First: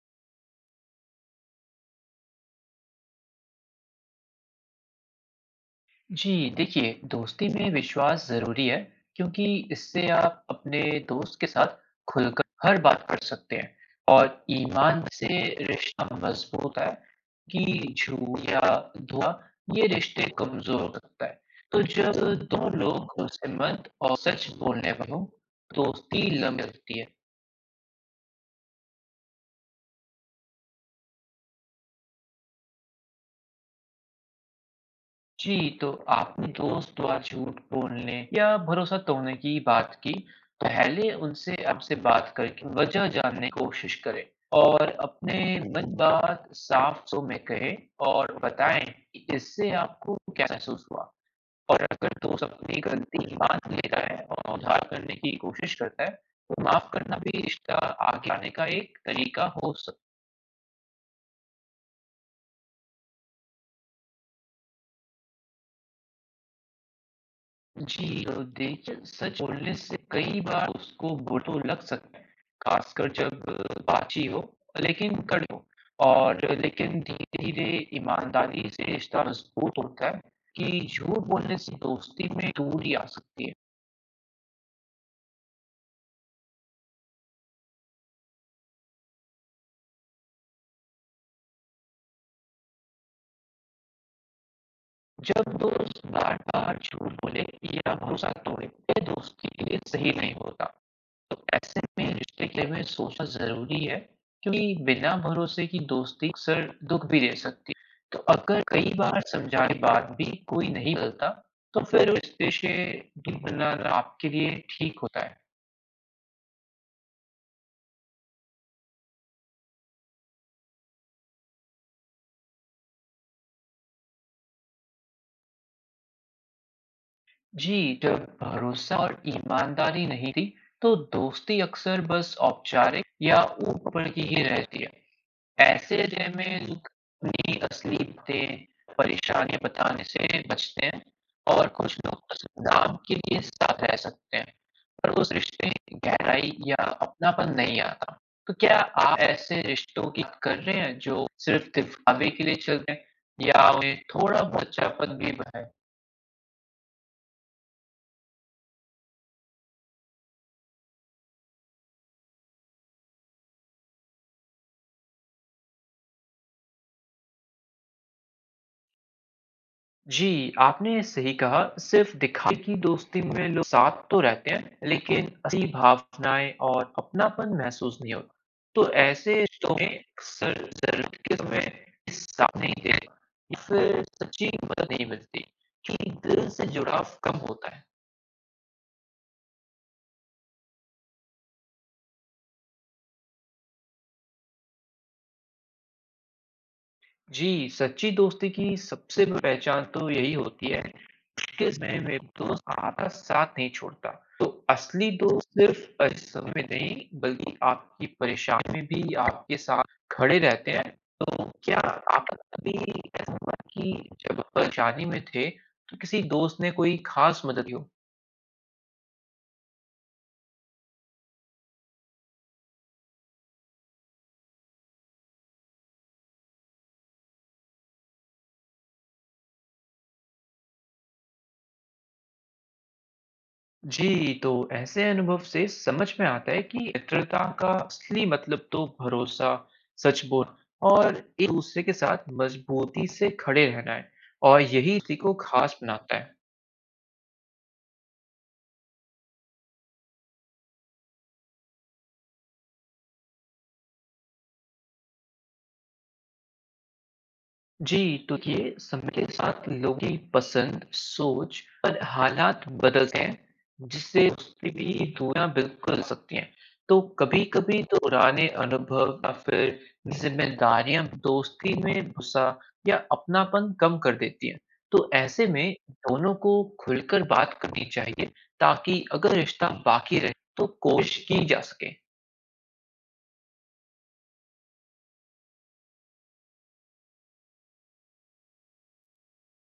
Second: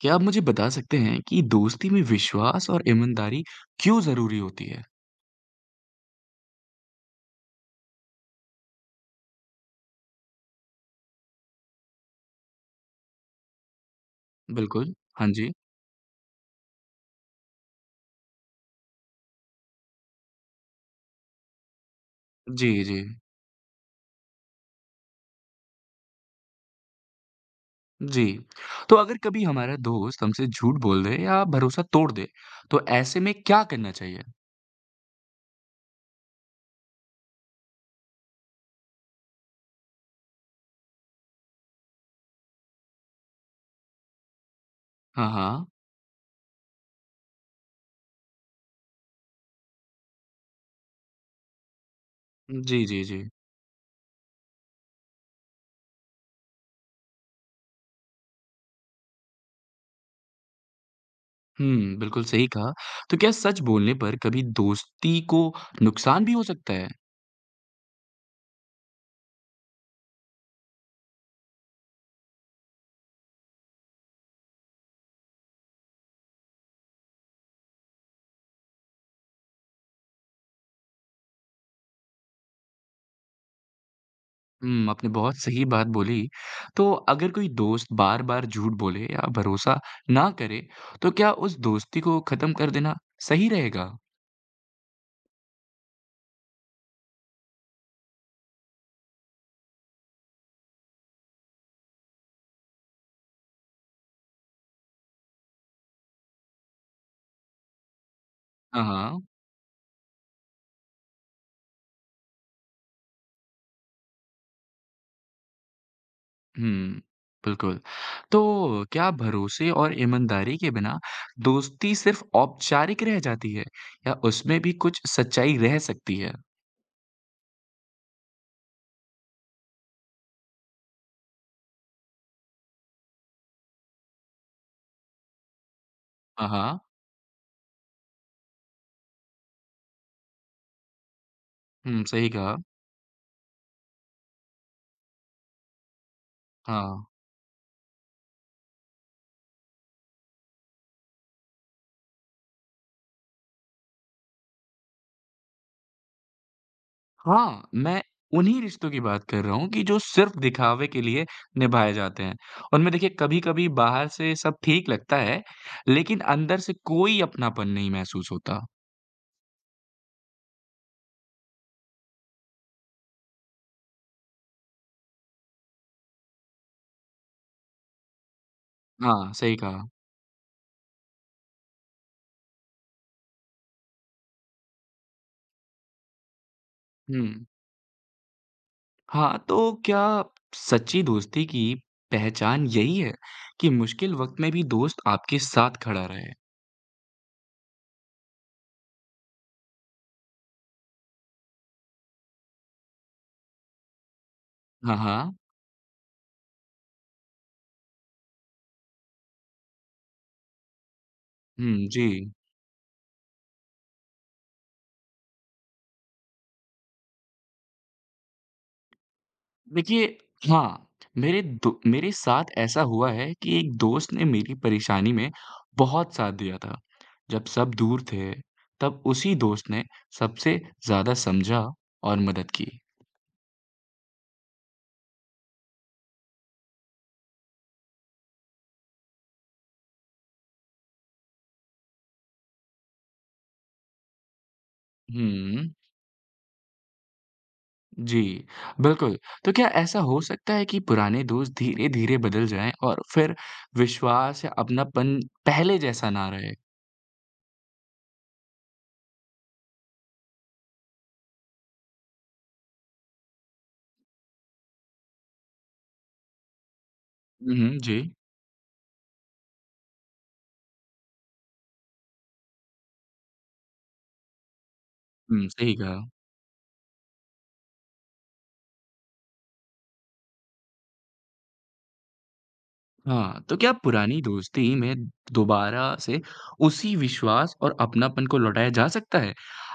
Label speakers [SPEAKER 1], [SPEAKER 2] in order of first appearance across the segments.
[SPEAKER 1] क्या आप मुझे बता सकते हैं कि दोस्ती में विश्वास और ईमानदारी क्यों ज़रूरी होती है?
[SPEAKER 2] जी, देखिए दोस्ती में विश्वास ज़रूरी है क्योंकि इससे आप अपने दोस्त के साथ खुलकर हर बात कर सकते हैं और
[SPEAKER 1] बिल्कुल,
[SPEAKER 2] ईमान
[SPEAKER 1] हाँ
[SPEAKER 2] से
[SPEAKER 1] जी।
[SPEAKER 2] रिश्ता मजबूत है। कि झूठ या धोखा ये रिश्ते कमज़ोर हो सकता है। तो जब दो
[SPEAKER 1] जी,
[SPEAKER 2] लोग
[SPEAKER 1] जी।
[SPEAKER 2] भरोसेमंद और सच बोलने वाले हों, दोस्ती लंबी चलती है।
[SPEAKER 1] जी, तो अगर कभी हमारा दोस्त हमसे झूठ बोल दे या भरोसा तोड़ दे, तो ऐसे में क्या करना चाहिए?
[SPEAKER 2] जी, तो आपने दोस्त द्वारा झूठ बोलने या भरोसा तोड़ने की बात की, पहले उनसे आपसे बात करके वजह जानने की कोशिश करें और
[SPEAKER 1] हाँ,
[SPEAKER 2] अपने
[SPEAKER 1] हाँ।
[SPEAKER 2] मन बात साफ शब्दों में कहें और बताएं कि इससे आपको क्या महसूस हुआ। और अगर दोस्त अपनी
[SPEAKER 1] जी, जी, जी।
[SPEAKER 2] गलती मान लेता है और उधार करने की कोशिश करता है, तो माफ करना भी रिश्ता आगे आने का एक तरीका हो सकता है।
[SPEAKER 1] हुँ, बिल्कुल सही कहा। तो क्या सच बोलने पर कभी दोस्ती को नुकसान भी हो सकता है?
[SPEAKER 2] जी अ, देखिए सच बोलने से कई बार उसको बुरा तो लग सकता है, खासकर जब बाची हो, लेकिन कड़ी हो। लेकिन धीरे-धीरे ईमानदारी से रिश्ता मजबूत होता है। कि झूठ बोलने से दोस्ती में दूरी आ सकती है।
[SPEAKER 1] हुँ, आपने बहुत सही बात बोली। तो अगर कोई दोस्त बार-बार झूठ बोले या भरोसा ना करे, तो क्या उस दोस्ती को ख़त्म कर देना सही रहेगा?
[SPEAKER 2] जब दोस्त बार-बार झूठ बोले या भरोसा तोड़े, ये दोस्ती के लिए सही नहीं होता। तो ऐसे में रिश्ते के बारे में सोचना ज़रूरी है, क्योंकि बिना भरोसे की दोस्ती अक्सर दुःख भी दे सकती है। तो अगर
[SPEAKER 1] हाँ,
[SPEAKER 2] कई
[SPEAKER 1] हाँ।
[SPEAKER 2] बार समझाने के बाद भी कोई नहीं बदलता, तो फिर उस रिश्ते से दूरी बनाना आपके लिए ठीक होता है।
[SPEAKER 1] हुँ, बिल्कुल। तो क्या भरोसे और ईमानदारी के बिना दोस्ती सिर्फ़ औपचारिक रह जाती है या उसमें भी कुछ सच्चाई रह सकती है?
[SPEAKER 2] जी, जब भरोसा और ईमानदारी नहीं थी, तो दोस्ती अक्सर बस औपचारिक या ऊपर की ही रहती है। ऐसे
[SPEAKER 1] हाँ,
[SPEAKER 2] रिमेल
[SPEAKER 1] हाँ।
[SPEAKER 2] अपनी असली बातें, परेशानियाँ बताने से बचते हैं और कुछ
[SPEAKER 1] हुँ,
[SPEAKER 2] लोग
[SPEAKER 1] सही
[SPEAKER 2] बस
[SPEAKER 1] कहा।
[SPEAKER 2] नाम के लिए साथ रह सकते हैं, पर उस रिश्ते में गहराई या
[SPEAKER 1] हाँ।
[SPEAKER 2] अपनापन नहीं आता। तो क्या आप ऐसे रिश्तों की बात कर रहे हैं, जो सिर्फ़ दिखावे के लिए चलते हैं या उन्हें थोड़ा-बहुत सच्चापन भी है?
[SPEAKER 1] हाँ, मैं उन्हीं रिश्तों की बात कर रहा हूँ कि जो सिर्फ़ दिखावे के लिए निभाए जाते हैं। उनमें देखिए कभी-कभी बाहर से सब ठीक लगता है, लेकिन अंदर से कोई अपनापन नहीं महसूस होता।
[SPEAKER 2] जी, आपने सही कहा, सिर्फ़ दिखावे की दोस्ती में लोग साथ तो रहते हैं, लेकिन असली भावनाएँ और अपनापन महसूस नहीं होता। तो
[SPEAKER 1] हाँ,
[SPEAKER 2] ऐसे
[SPEAKER 1] सही
[SPEAKER 2] रिश्तों में
[SPEAKER 1] कहा।
[SPEAKER 2] अक्सर ज़रूरत के समय साथ नहीं देता या फिर सच्ची मदद नहीं मिलती, क्योंकि दिल से जुड़ाव कम
[SPEAKER 1] हुँ।
[SPEAKER 2] होता है।
[SPEAKER 1] हाँ, तो क्या सच्ची दोस्ती की पहचान यही है कि मुश्किल वक़्त में भी दोस्त आपके साथ खड़ा रहे?
[SPEAKER 2] जी, सच्ची दोस्ती की सबसे बड़ी पहचान तो यही होती है, मुश्किल समय में दोस्त आपका साथ नहीं छोड़ता। तो
[SPEAKER 1] हाँ,
[SPEAKER 2] असली
[SPEAKER 1] हाँ।
[SPEAKER 2] दोस्त सिर्फ़ समय में नहीं, बल्कि आपकी परेशानी में भी आपके साथ खड़े रहते हैं। तो क्या
[SPEAKER 1] हुँ, जी।
[SPEAKER 2] आपका कभी ऐसा हुआ कि जब आप परेशानी में थे तो किसी दोस्त ने कोई ख़ास मदद की हो?
[SPEAKER 1] देखिए, हाँ, मेरे साथ ऐसा हुआ है कि एक दोस्त ने मेरी परेशानी में बहुत साथ दिया था। जब सब दूर थे, तब उसी दोस्त ने सबसे ज़्यादा समझा और मदद की।
[SPEAKER 2] जी, तो ऐसे अनुभव से समझ में आता है कि मित्रता का असली मतलब तो भरोसा, सच बोलना और एक-दूसरे के साथ मज़बूती से खड़े रहना है और यही इसी को
[SPEAKER 1] हुँ,
[SPEAKER 2] ख़ास बनाता है।
[SPEAKER 1] जी, बिल्कुल। तो क्या ऐसा हो सकता है कि पुराने दोस्त धीरे-धीरे बदल जाएँ और फिर विश्वास या अपनापन पहले जैसा ना रहे?
[SPEAKER 2] जी, तो ये समय के साथ लोगों की पसंद, सोच और हालात बदलते हैं जिससे दोस्ती भी दूरियाँ बिल्कुल आ सकती हैं। तो
[SPEAKER 1] हुँ, हुँ,
[SPEAKER 2] कभी-कभी तो
[SPEAKER 1] जी।
[SPEAKER 2] पुराने अनुभव या फिर ज़िम्मेदारियाँ दोस्ती में गुस्सा या अपनापन कम कर देती हैं। तो ऐसे
[SPEAKER 1] हुँ,
[SPEAKER 2] में
[SPEAKER 1] सही कहा।
[SPEAKER 2] दोनों को खुलकर बात करनी चाहिए, ताकि अगर रिश्ता बाकी रहे तो कोशिश की जा सके।
[SPEAKER 1] हाँ, तो क्या पुरानी दोस्ती में दोबारा से उसी विश्वास और अपनापन को लौटाया जा सकता है?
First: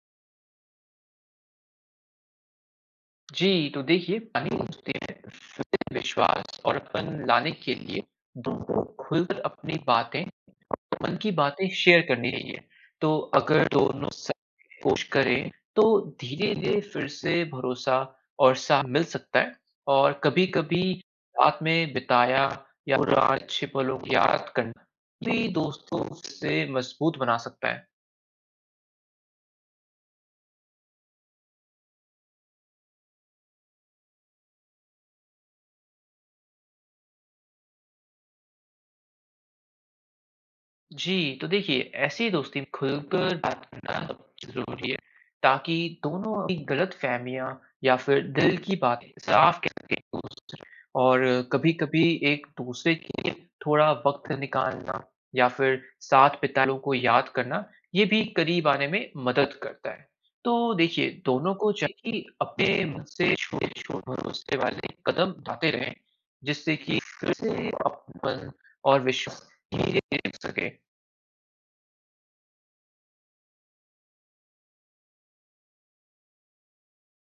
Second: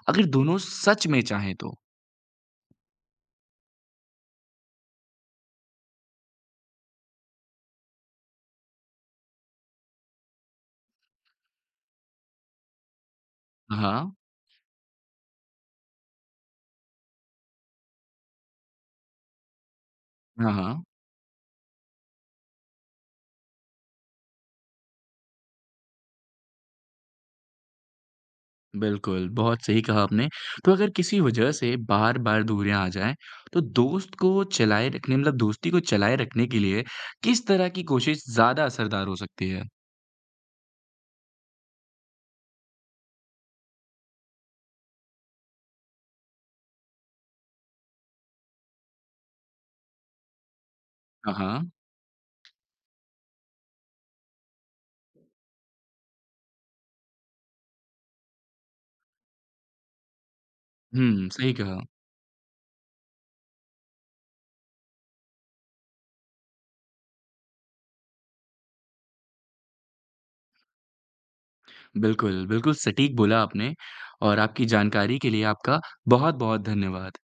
[SPEAKER 1] अगर दोनों सच में चाहें तो?
[SPEAKER 2] जी, तो देखिए पानी पूछते हैं फिर विश्वास और अपन लाने के लिए दोनों को खुलकर अपनी बातें, मन की बातें शेयर करनी चाहिए। तो अगर
[SPEAKER 1] हाँ,
[SPEAKER 2] दोनों साथ कोशिश करें, तो धीरे-धीरे फिर से भरोसा और साथ मिल सकता है और
[SPEAKER 1] हाँ,
[SPEAKER 2] कभी-कभी
[SPEAKER 1] हाँ,
[SPEAKER 2] रात में बिताया या पुराने अच्छे पलों की याद करना भी दोस्तों से मजबूत बना सकता है।
[SPEAKER 1] बिल्कुल, बहुत सही कहा आपने। तो अगर किसी वजह से बार-बार दूरियाँ आ जाएँ, तो दोस्त को चलाए रखने मतलब दोस्ती को चलाए रखने के लिए किस तरह की कोशिश ज़्यादा असरदार हो सकती है?
[SPEAKER 2] जी, तो देखिए ऐसी दोस्ती में खुलकर बात करना सबसे ज़रूरी है, ताकि दोनों अपनी गलतफ़हमियाँ या फिर दिल की बातें साफ कह सकें और
[SPEAKER 1] हाँ, हाँ।
[SPEAKER 2] कभी-कभी एक दूसरे के लिए थोड़ा वक़्त निकालना या फिर साथ बिताए लोगों को याद करना, ये भी करीब आने में मदद करता है। तो देखिए
[SPEAKER 1] हुँ,
[SPEAKER 2] दोनों
[SPEAKER 1] सही
[SPEAKER 2] को
[SPEAKER 1] कहा।
[SPEAKER 2] चाहिए कि अपने मन से छोटे-छोटे भरोसे वाले कदम उठाते रहें, जिससे कि फिर से अपनापन और विश्वास धीरे-धीरे बन सके।
[SPEAKER 1] बिल्कुल, बिल्कुल सटीक बोला आपने और आपकी जानकारी के लिए आपका बहुत-बहुत धन्यवाद।